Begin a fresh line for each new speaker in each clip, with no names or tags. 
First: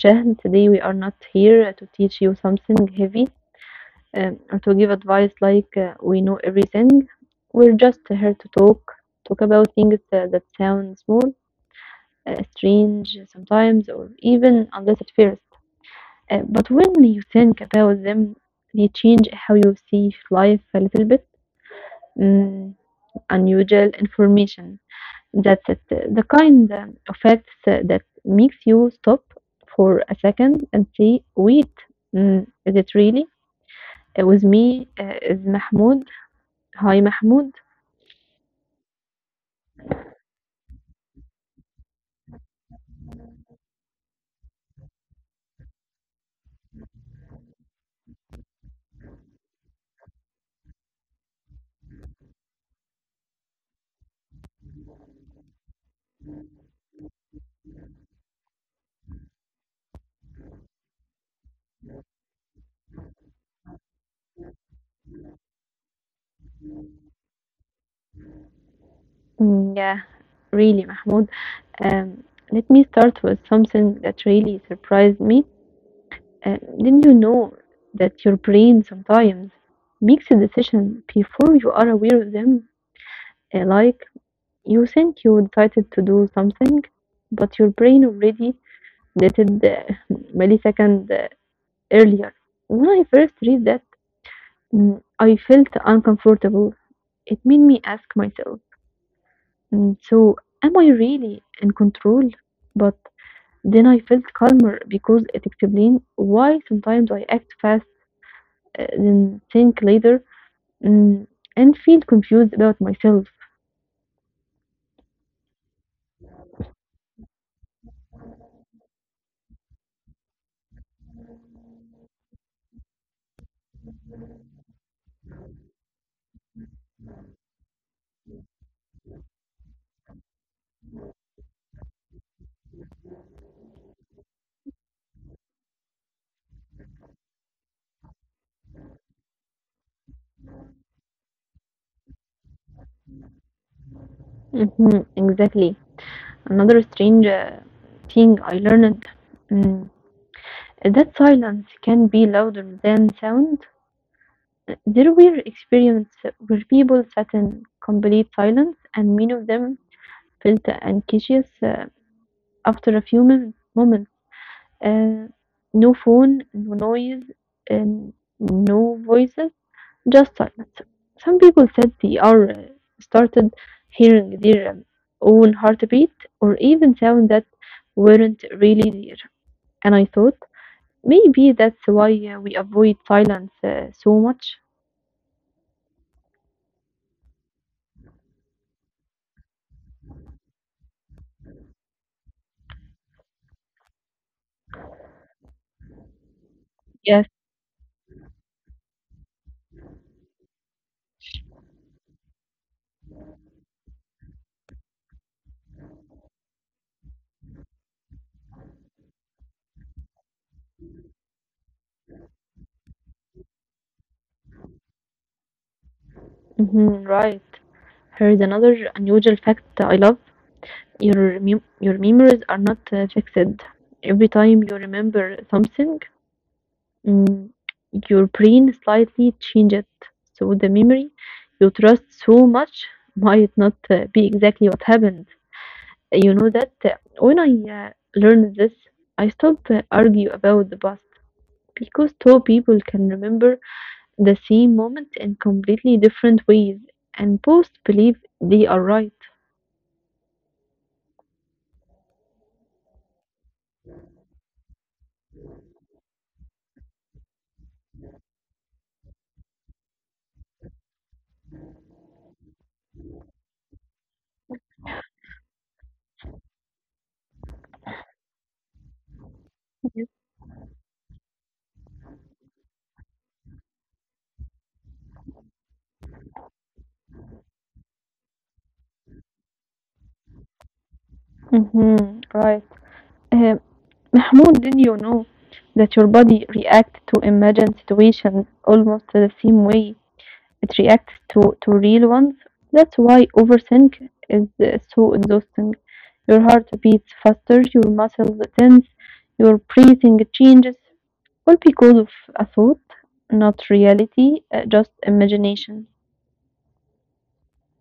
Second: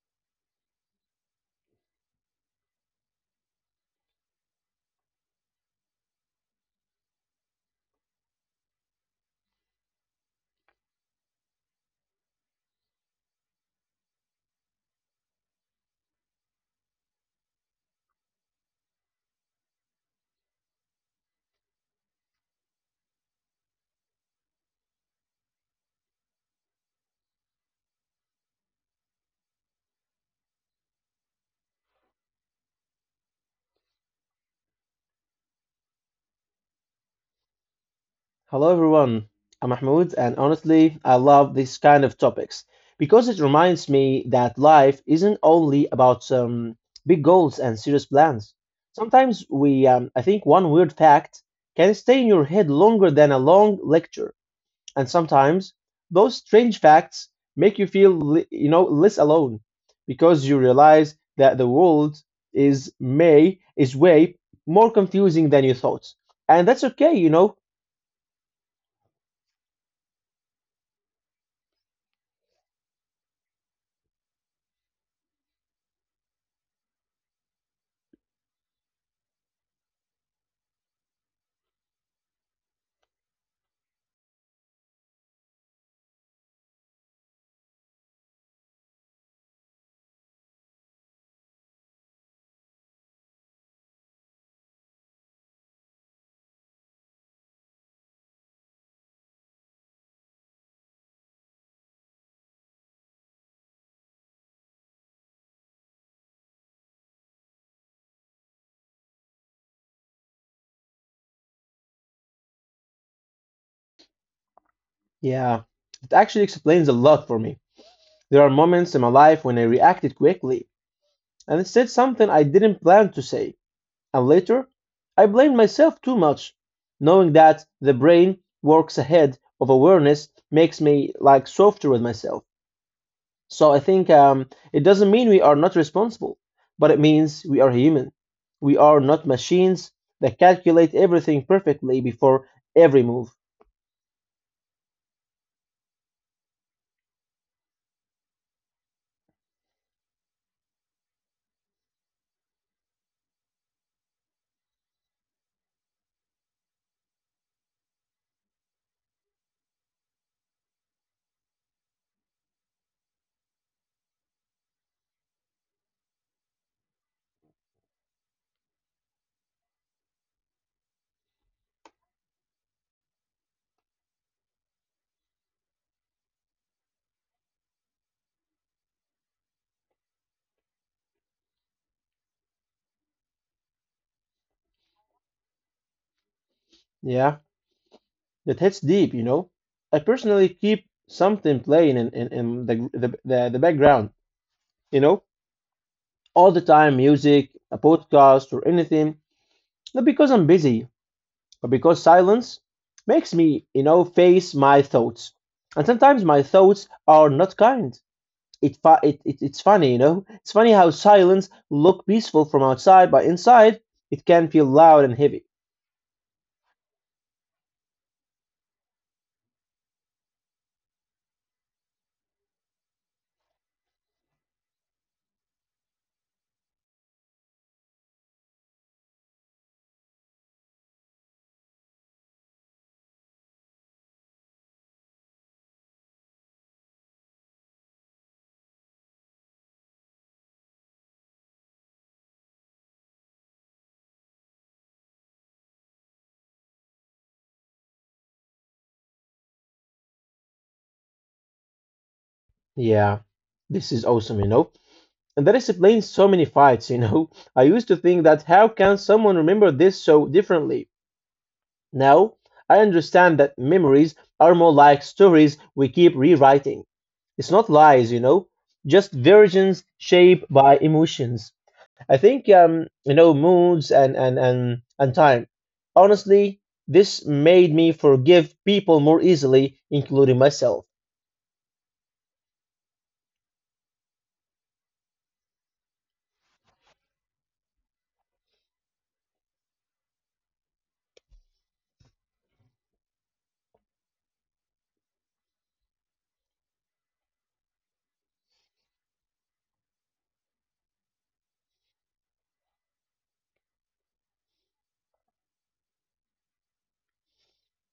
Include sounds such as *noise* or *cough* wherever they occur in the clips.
Shahn. Today we are not here to teach you something heavy or to give advice like we know everything. We're just here to talk, talk about things that sound small, strange sometimes, or even unless at first. But when you think about them, they change how you see life a little bit. Mm, unusual information. That's it. The kind of facts that makes you stop for a second and say, wait, is it really? With me is Mahmoud. Hi, Mahmoud.
Hello everyone, I'm Mahmoud, and honestly, I love these kind of topics because it reminds me that life isn't only about big goals and serious plans. Sometimes I think, one weird fact can stay in your head longer than a long lecture, and sometimes those strange facts make you feel less alone because you realize that the world is way more confusing than you thought, and that's okay.
Mm, yeah, really, Mahmoud. Um, let me start with something that really surprised me. Didn't you know that your brain sometimes makes a decision before you are aware of them? Uh, like, you think you decided to do something, but your brain already dated millisecond earlier. When I first read that, I felt uncomfortable. It made me ask myself, so am I really in control? But then I felt calmer because it explained why sometimes I act fast, then think later, mm, and feel confused about myself.
Yeah, it actually explains a lot for me. There are moments in my life when I reacted quickly and said something I didn't plan to say, and later I blamed myself too much. Knowing that the brain works ahead of awareness makes me like softer with myself. So I think it doesn't mean we are not responsible, but it means we are human. We are not machines that calculate everything perfectly before every move.
Mhm, exactly. Another strange thing I learned mm, is that silence can be louder than sound. There were experiences where people sat in complete silence, and many of them felt anxious after a few moments. Uh, no phone, no noise, and no voices, just silence. Some people said they are started hearing their own heartbeat or even sounds that weren't really there. And I thought maybe that's why we avoid silence so much.
Yeah, that hits deep, you know. I personally keep something playing in the background, you know, all the time,
Yes,
music, a podcast or anything, not because I'm busy, but because silence makes me face my thoughts. And sometimes my thoughts are not kind. It it's funny, you know. It's funny how silence look peaceful from outside, but inside it can feel loud and heavy.
mhm, right. Here is another unusual fact I love. Your memories are not fixed. Every time you remember something, mm, your brain slightly changes it. So the memory you trust so much might not be exactly what happened. You know that when I uh, learned this, I stopped argue about the past because two people can remember the same moment in completely different ways and both believe they are right.
Yeah, this is awesome, you know. And that explains so many fights, you know. *laughs* I used to think that how can someone remember this so differently? Now, I understand that memories are more like stories we keep rewriting. It's not lies, you know, just versions shaped by emotions. I think moods and time. Honestly, this made me forgive people more easily, including myself.
Mhm, right. Uh, Mahmoud, did you know that your body reacts to imagined situations almost the same way it reacts to real ones? That's why overthink is so exhausting. Your heart beats faster, your muscles tense, your breathing changes, all because of a thought, not reality, just imagination.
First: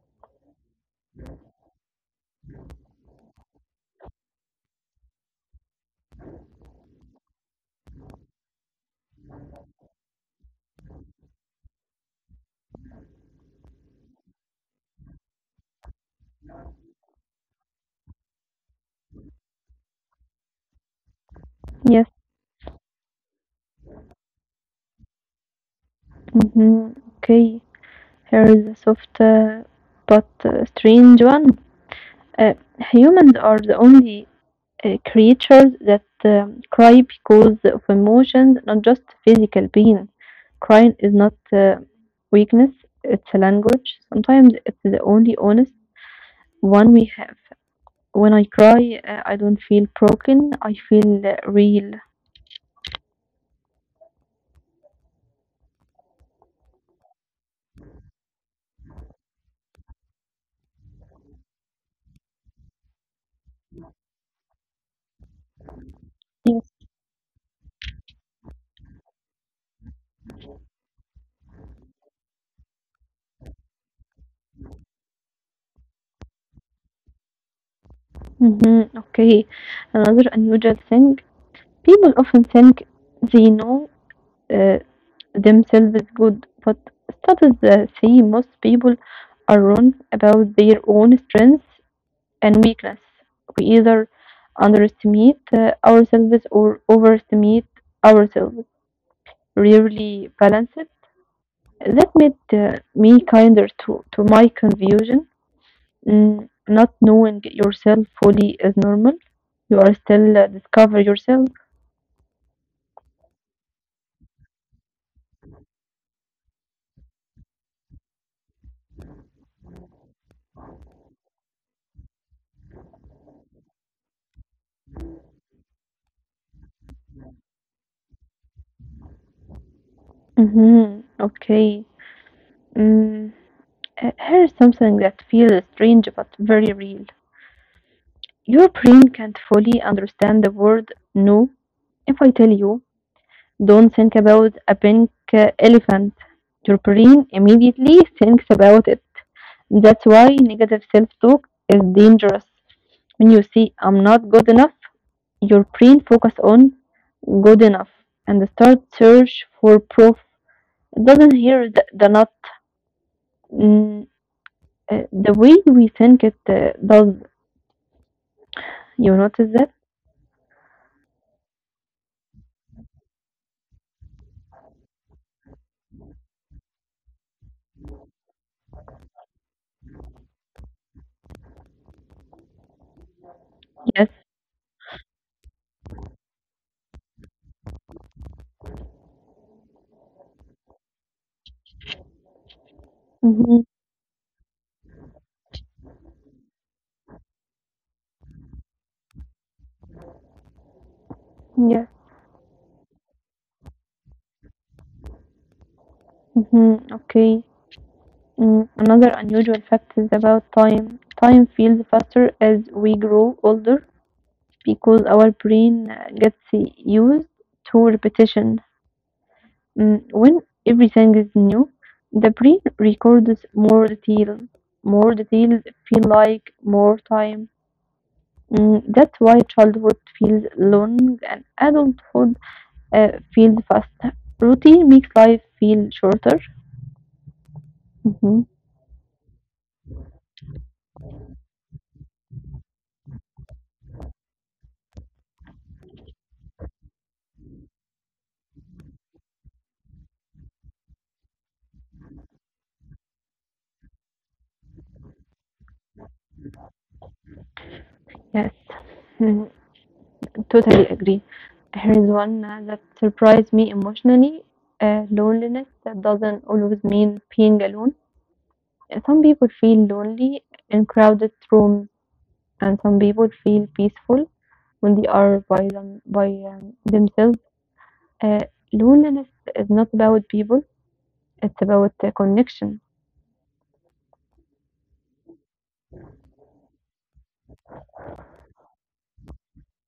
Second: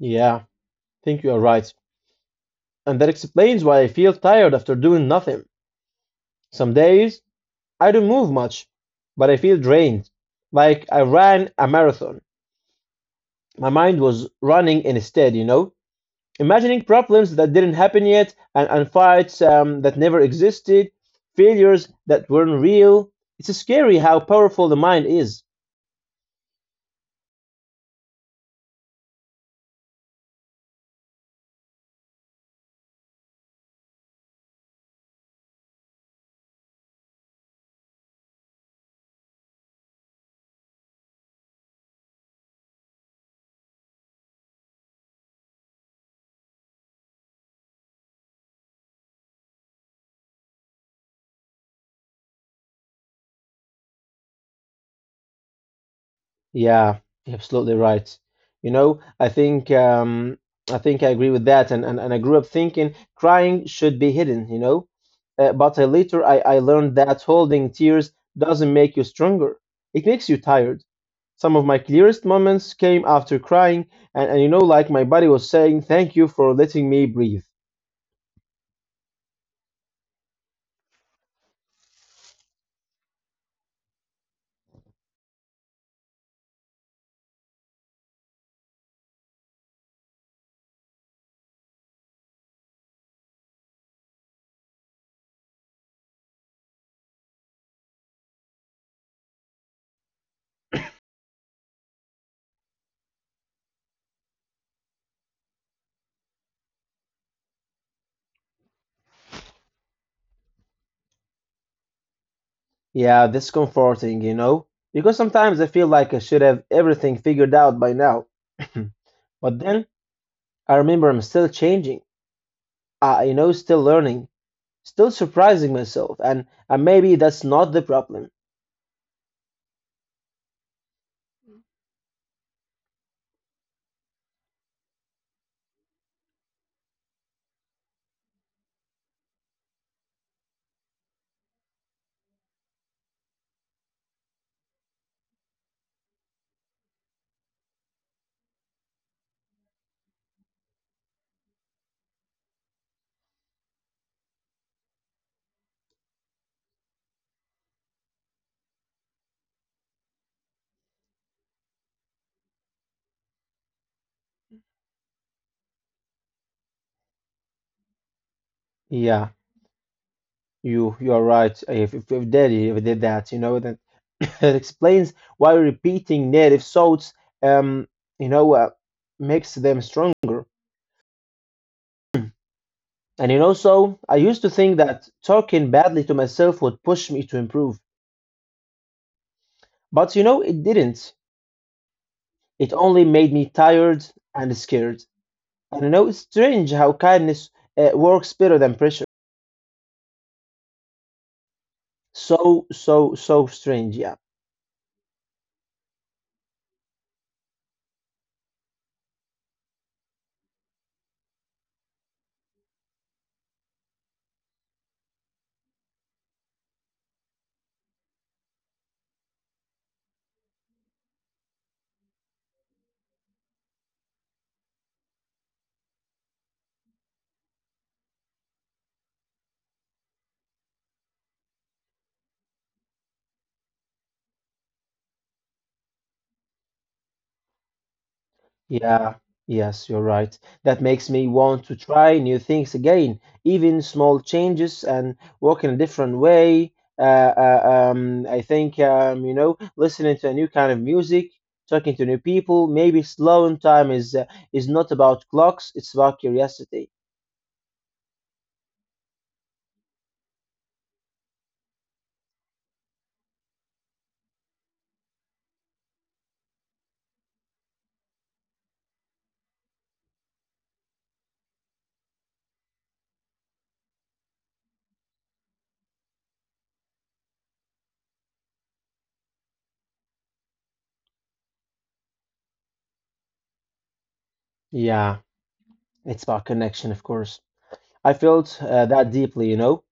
Yeah, I think you are right. And that explains why I feel tired after doing nothing. Some days I don't move much, but I feel drained, like I ran a marathon. My mind was running instead, you know, imagining problems that didn't happen yet, and fights that never existed, failures
Yes.
that weren't real. It's scary how powerful the mind is.
Mm-hmm. Okay. Here is a soft but strange one. Uh, humans are the only creatures that cry because of emotions, not just physical pain. Crying is not weakness, it's a language. Sometimes it's the only honest one we have. When I cry, I don't feel broken, I feel real.
Yeah, you're absolutely right. You know, I think um, I think I agree with that, and I grew up thinking crying should be hidden. You know, but I later I
Yes.
learned that holding tears doesn't make you stronger. It makes you tired. Some of my clearest moments came after crying, and you know, like my body was saying, "Thank you for letting me breathe."
Mm-hmm. Okay, another unusual thing. People often think they know uh, themselves good, but studies say most people are wrong about their own strengths and weakness. We either underestimate ourselves or overestimate ourselves, rarely balance it. That made me kinder to my confusion. Not knowing yourself fully is normal. You are still discover yourself.
Yeah, that's comforting. You know, because sometimes I feel like I should have everything figured out by now, *clears throat* but then I remember I'm still changing. I, you know, still learning, still surprising myself, and maybe that's not the problem.
Mm-hmm. Okay. Mm. Here's something that feels strange but very real. Your brain can't fully understand the word no if I tell you, don't think about a pink elephant. Your brain immediately thinks about it. That's why negative self talk is dangerous. When you see I'm not good enough, your brain focus on good enough and start search for proof. It doesn't hear the not. Mm, the way we think it does. You
Yeah,
notice that?
you are right. If Daddy if did that, you know, that *coughs* it explains why repeating native thoughts, um, you know, uh, makes them stronger. And you know, so
Yes.
I used to think that talking badly to myself would push me to improve, but you know, it didn't. It only made me
Mhm.
tired and scared. And you know, it's strange how kindness works better than pressure.
Yes.
So, so, so strange. Yeah.
Mhm. Okay. Another unusual fact is about time. Time feels faster as we grow older because our brain gets used to repetition. When everything is new, the brain records more detail. More details feel like more time. That's why childhood feels long and adulthood feels fast. Routine makes life feel shorter. Mhm.
Yeah. Yes, you're right. That makes me want to try new things again, even small changes and walk in a different way. Uh, I think, listening to a new kind of music, talking to new people, maybe slowing time is not about clocks, it's about curiosity.
Yes, mm, totally agree. Here is one that surprised me emotionally. Loneliness that doesn't always mean being alone. Some people feel lonely in crowded rooms, and some people feel peaceful when they are by themselves. Uh, loneliness is not about people; it's about the connection.
Yeah, it's about connection, of course. I felt that deeply, you know.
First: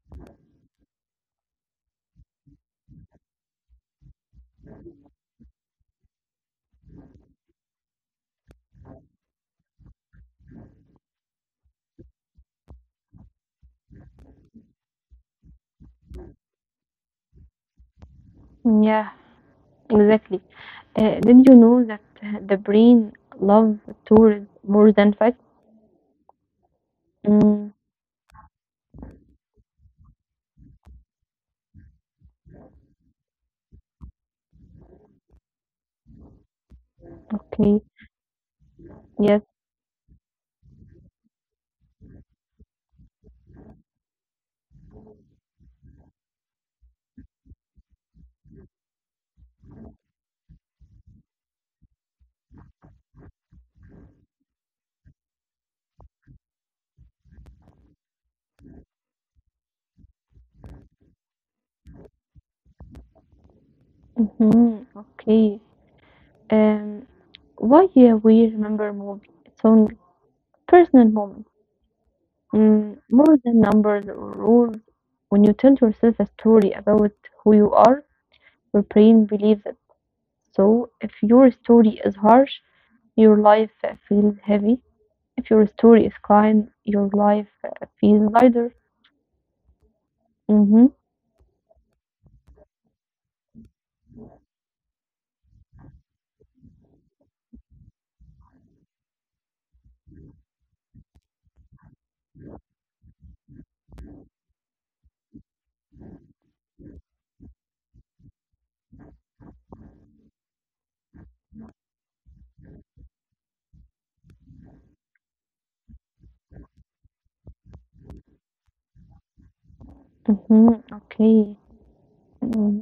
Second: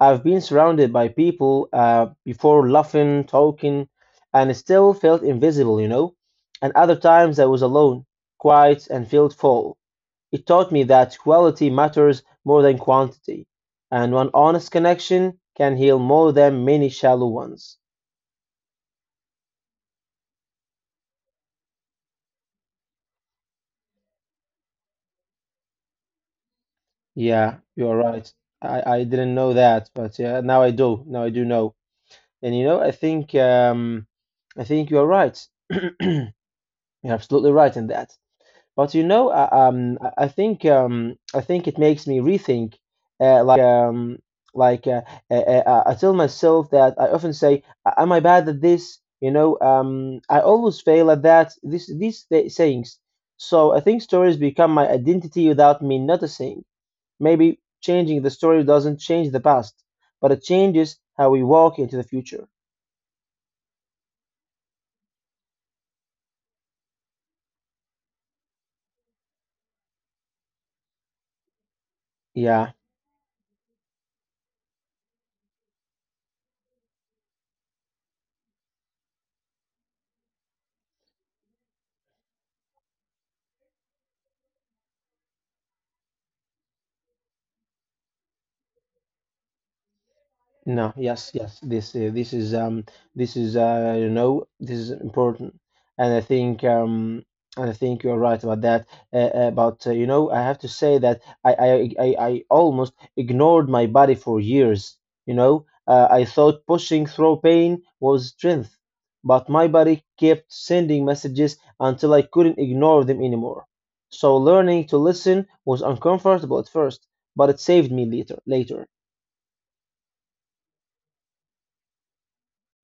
I've been surrounded by people before laughing, talking, and still felt invisible, you know? And other times I was alone, quiet, and felt full. It taught me that quality matters more than quantity, and one honest connection can heal more than many shallow ones.
Yeah, exactly. Did you know that the brain loves stories more than facts?
Yeah,
Mm,
you're right. I didn't know that, but yeah, now I do. Now I do know. And you know, I think you are right. *clears throat* You're absolutely right
okay.
in that. But you know,
Yes.
I think it makes me rethink. Uh, like um, like, I tell myself that I often say, "Am I bad at this?" You know, I always fail at that. This these th- sayings. So I think stories become my identity without me noticing. Maybe changing the story doesn't change the past, but it changes how we walk into the future.
Hmm. Okay. Um, why we remember movie song personal moments
Yeah.
more than numbers or rules. When you tell yourself a story about who you are, your brain believes it. So if your story is harsh, your life feels heavy. If your story is kind, your life feels lighter.
No, yes,
Mm-hmm.
yes. This this is you know this is important, and I think um and I think you're right about that. But you know I have to say that I almost ignored my body for years. You know I thought pushing through pain was strength, but my body kept sending messages until I couldn't ignore them anymore. So learning to listen was uncomfortable at first, but it saved me later.
Mm-hmm. Okay. Mm-hmm.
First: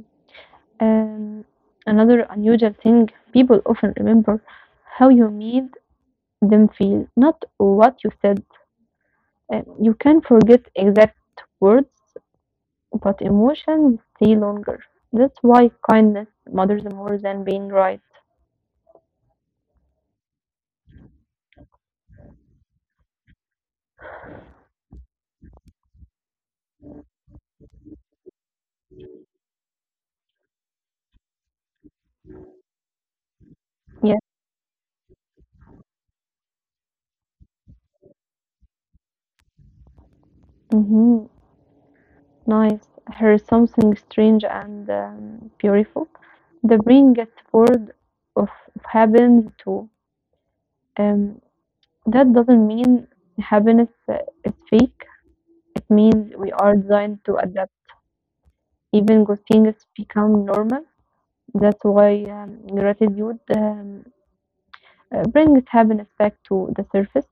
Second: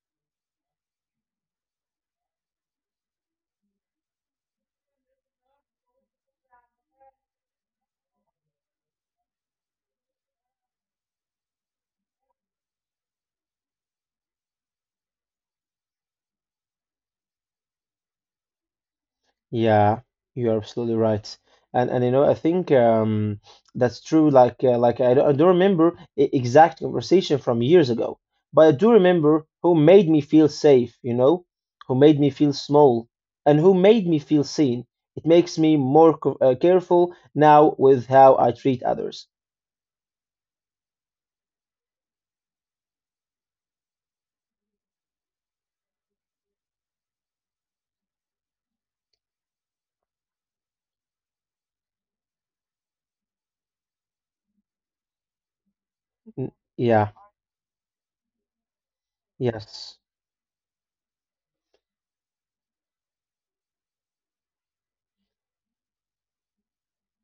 Um, another unusual thing, people often remember how you made them feel, not what you said. You can forget exact words, but emotions stay longer. That's why kindness matters more than being right.
Yeah, you're absolutely right. And you know, I think that's true. Like like I don't remember exact conversation from years ago, but I do remember who made me feel safe, you know, who made me feel small and who made me
Yes.
feel seen. It makes me more careful now with how I treat others.
Mm-hmm. Nice. Here is something strange and beautiful. The brain gets bored of happiness too. Um, that doesn't mean happiness is fake. It means we
N-
are
Yeah,
designed to adapt. Even good things
yes.
become normal. That's why gratitude brings happiness back to the surface.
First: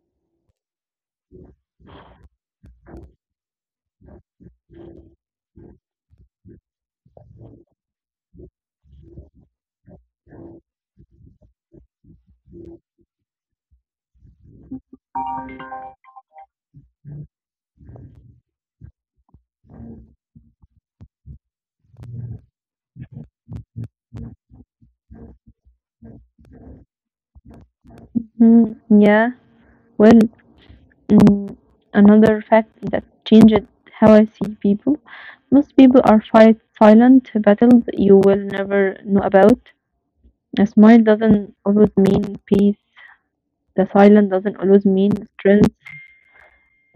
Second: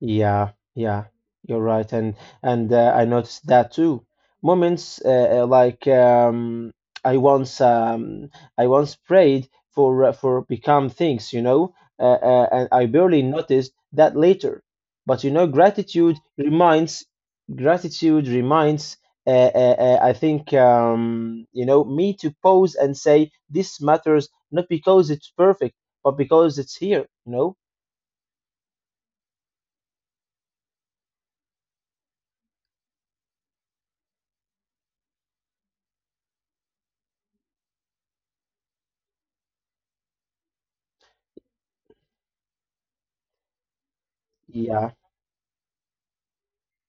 Yeah, yeah, you're right, and and I noticed that too. Moments like I once um, I once prayed for become things, you know, and I barely noticed that later. But you know, gratitude reminds. I think you know Me to pause and say this matters not because it's perfect, but because it's here. You know?
Mm, yeah, well, mm, another fact that changed how I see people. Most people are fight silent battles you will never know about. A smile doesn't always mean peace. The silence doesn't always
Yeah,
mean strength.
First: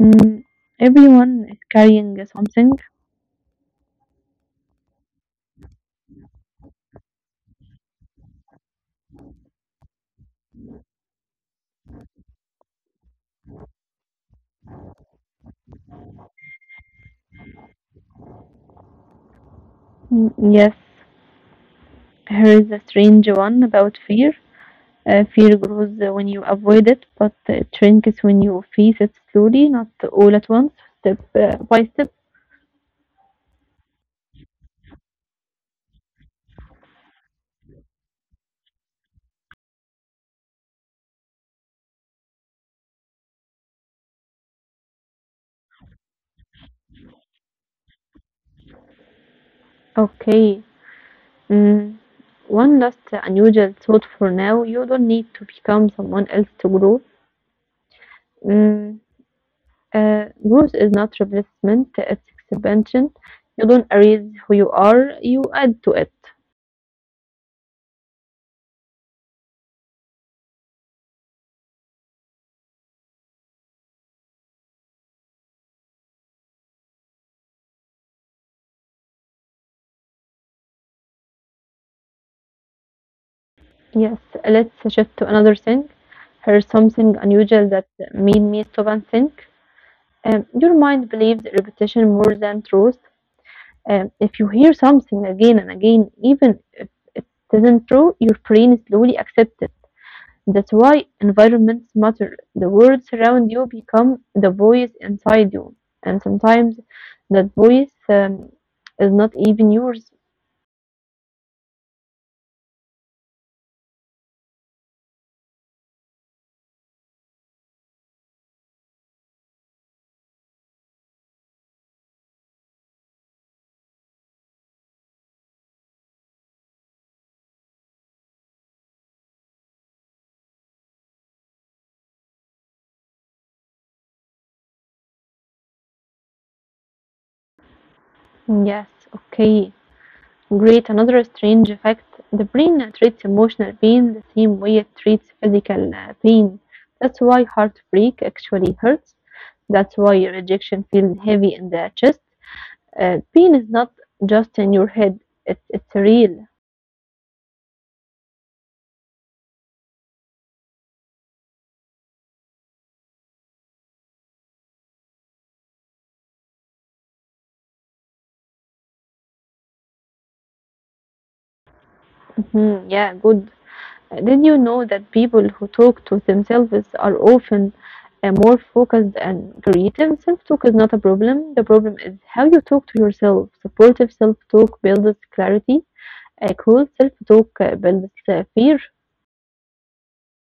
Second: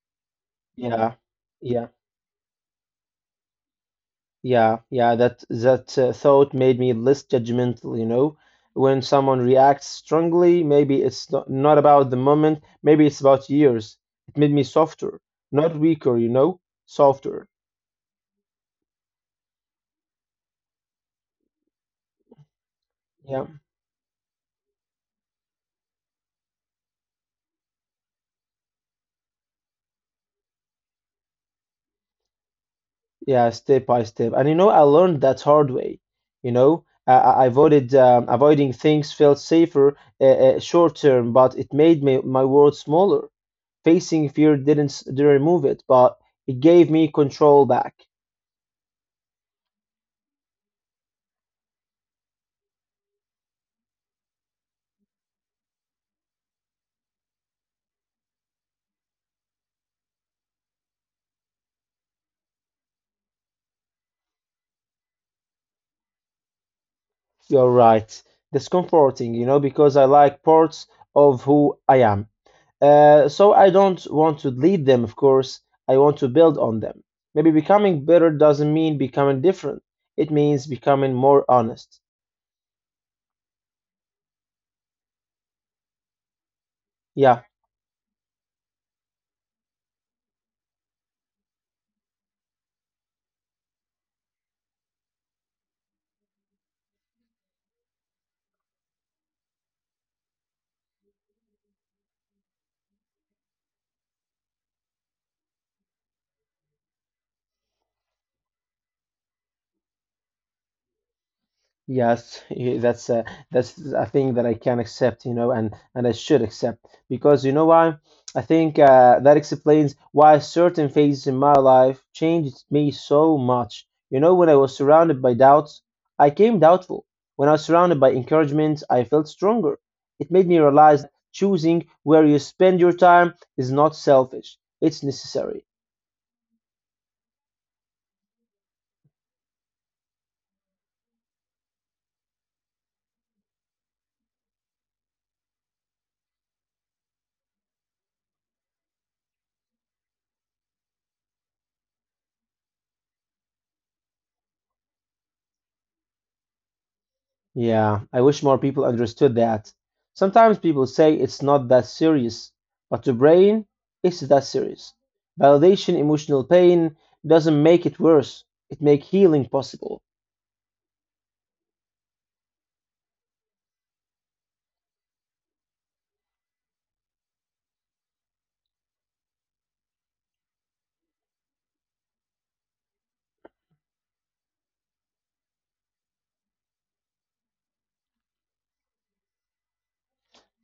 Mm,
yeah,
everyone is
yeah.
carrying something.
Yeah, yeah, that thought made me less judgmental, you know. When someone reacts strongly, maybe it's not, not about the moment, maybe it's about years. It made me softer, not weaker, you know, softer.
Mm, yes. Here is a strange
Yeah,
one about fear. Fear grows when you avoid it, but it shrinks when you face it slowly, not all at once, step by step.
yeah, step by step. And you know, I learned that hard way. You know, I avoided avoiding things felt safer short term, but it made me, my world smaller. Facing fear didn't remove it, but it gave me control back.
Okay. Mm. One last unusual thought for now. You don't need to become someone else to grow. Mm. Growth is not replacement, it's expansion. You don't erase who you are, you add to it.
You're right. Discomforting, you know, because I like parts of who I am. So I don't want to delete them, of course. I want to build on them. Maybe becoming better doesn't mean becoming different, it means becoming more honest.
Yes, let's shift to another thing. Here's something
Yeah.
unusual that made me stop and think. Your mind believes repetition more than truth. If you hear something again and again, even if it isn't true, your brain slowly accepts it. That's why environments matter. The words around you become the voice inside you, and sometimes that voice is not even yours.
Yes, that's that's a thing that I can accept, you know, and I should accept because you know why? I think that explains why certain phases in my life changed me so much. You know, when I was surrounded by doubts, I came doubtful. When I was surrounded by encouragement, I felt stronger. It made me realize that choosing where you spend your time is not selfish; it's necessary.
Yes, okay. Great, another strange fact, the brain treats emotional pain the same way it treats physical pain. That's why heartbreak actually hurts. That's why rejection feels heavy in the chest. Pain is not just in your head, it's real.
Yeah, I wish more people understood that. Sometimes people say it's not that serious, but to brain, it's that serious. Validation, emotional pain doesn't make it worse. It make healing possible.
Mhm, yeah, good. Did you know that people who talk to themselves are often more focused and creative? Self talk is not a problem. The problem is how you talk to yourself. Supportive self talk builds clarity. Cool self talk builds fear.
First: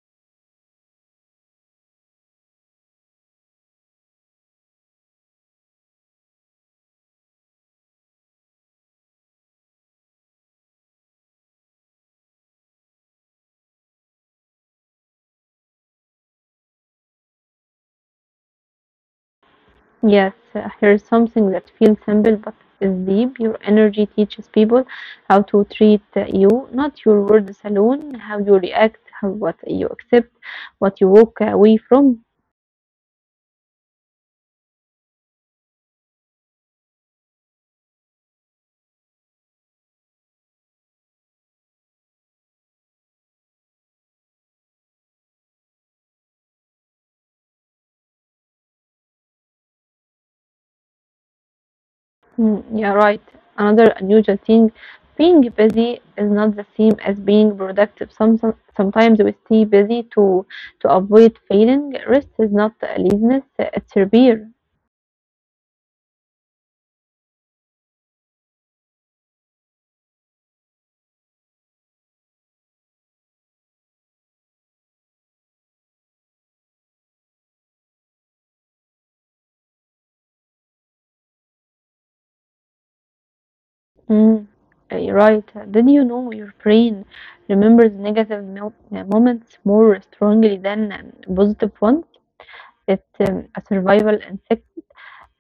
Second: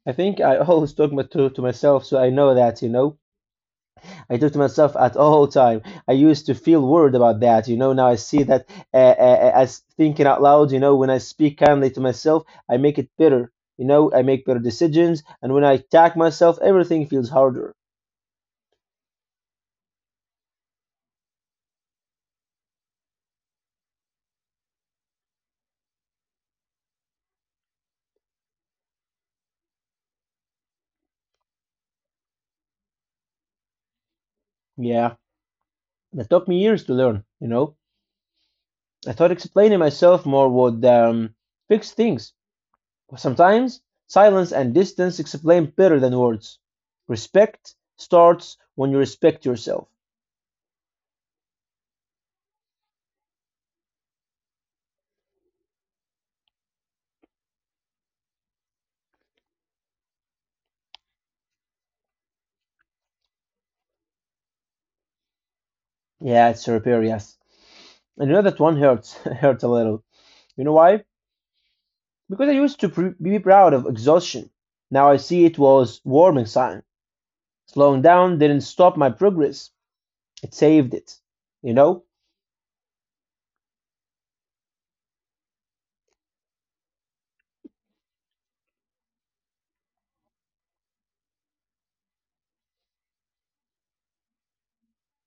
I think I *laughs* always talk to myself, so I know that, you know. I talk to myself at all time. I used to feel worried about that, you know. Now I see that as thinking out loud, you know, when I speak kindly to myself, I make it better. You know, I make better decisions, and when I attack myself, everything feels harder.
Yes, here's something that feels simple but is deep. Your energy teaches people how to treat you, not your words alone, how you react, how, what you accept, what you walk away from.
Yeah, that took me years to learn, you know. I thought explaining myself more would fix things. But sometimes silence and distance explain better than words. Respect starts when you respect yourself.
Mm, yeah, right. Another unusual thing, being busy is not the same as being productive. Sometimes we stay busy to avoid failing. Rest is not laziness; it's repair.
Yeah, it's repair, yes. And you know that one hurts, *laughs* hurts a little. You know why? Because I used to be proud of exhaustion. Now I see it was warming sign. Slowing down didn't stop my progress. It saved it. You know?
Mm, you're right. Did you know your brain remembers negative moments more strongly than positive ones? It's a survival instinct.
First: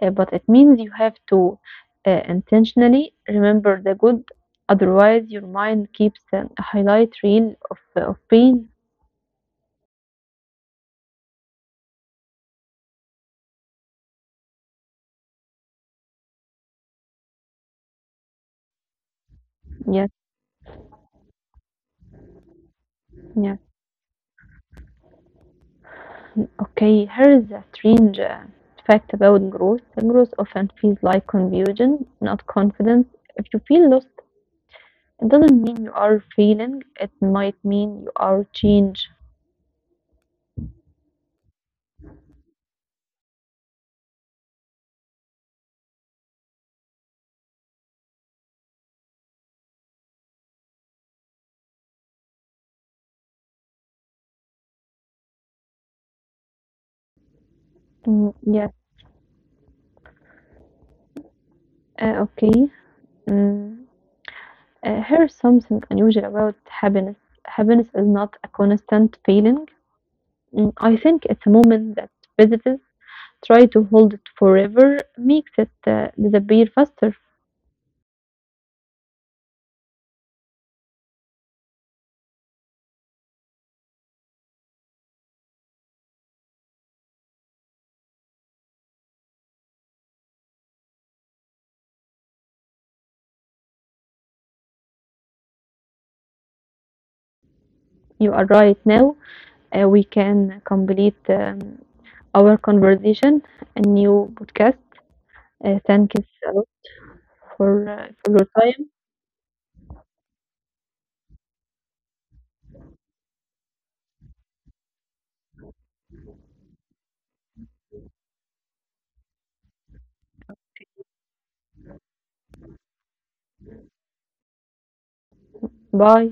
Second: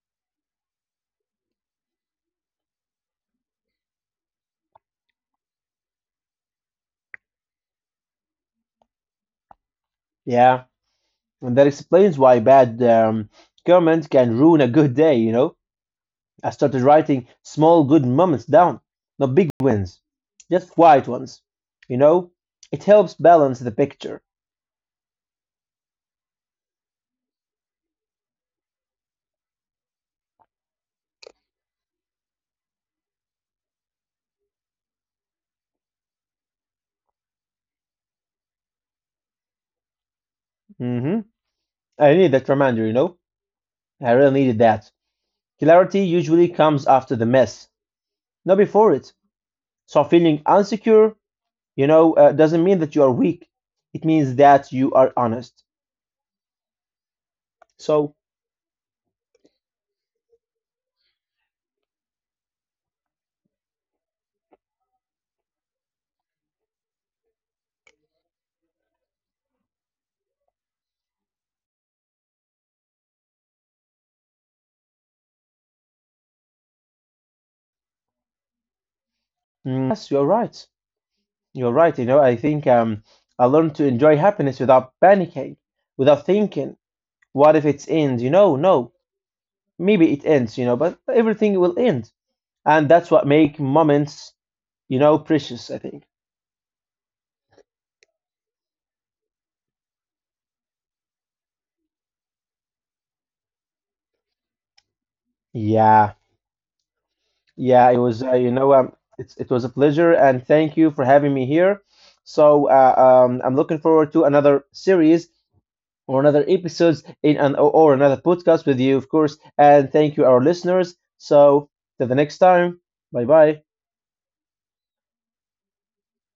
But it means you have to intentionally remember the good, otherwise your mind keeps a highlight reel of pain.
Yeah. And that explains why bad comment can ruin a good day, you know? I started writing small good moments down, not big wins,
Yes,
just quiet ones, you know? It helps balance
yes.
the picture.
Okay, here is a strange fact about growth. Growth often feels like confusion, not confidence. If you feel lost, it doesn't mean you are failing. It might mean you are change.
hmm I need that reminder, you know? I really needed that. Clarity usually comes after the mess, not before it. So feeling insecure, doesn't mean that you are weak. It means that you are honest. So,
Mm, yes. Okay. Mm. Here's something unusual about happiness. Happiness is not a constant feeling. Mm, I think it's a moment that visitors try to hold it forever makes it disappear faster.
mm, yes, you're right. You're right. You know, I think I learned to enjoy happiness without panicking, without thinking, what if it ends? You know, no, maybe it ends, you know, but everything will end. And that's what make moments, you know, precious, I think.
You are right now. We can complete our conversation a new podcast.
Yeah,
Thank you a lot
yeah,
for your time.
it was a pleasure and thank you for having me here. So I'm looking forward to another series or another episodes in an or another podcast with you, of course. And thank you, our listeners. So till the next time. Bye bye.
Bye.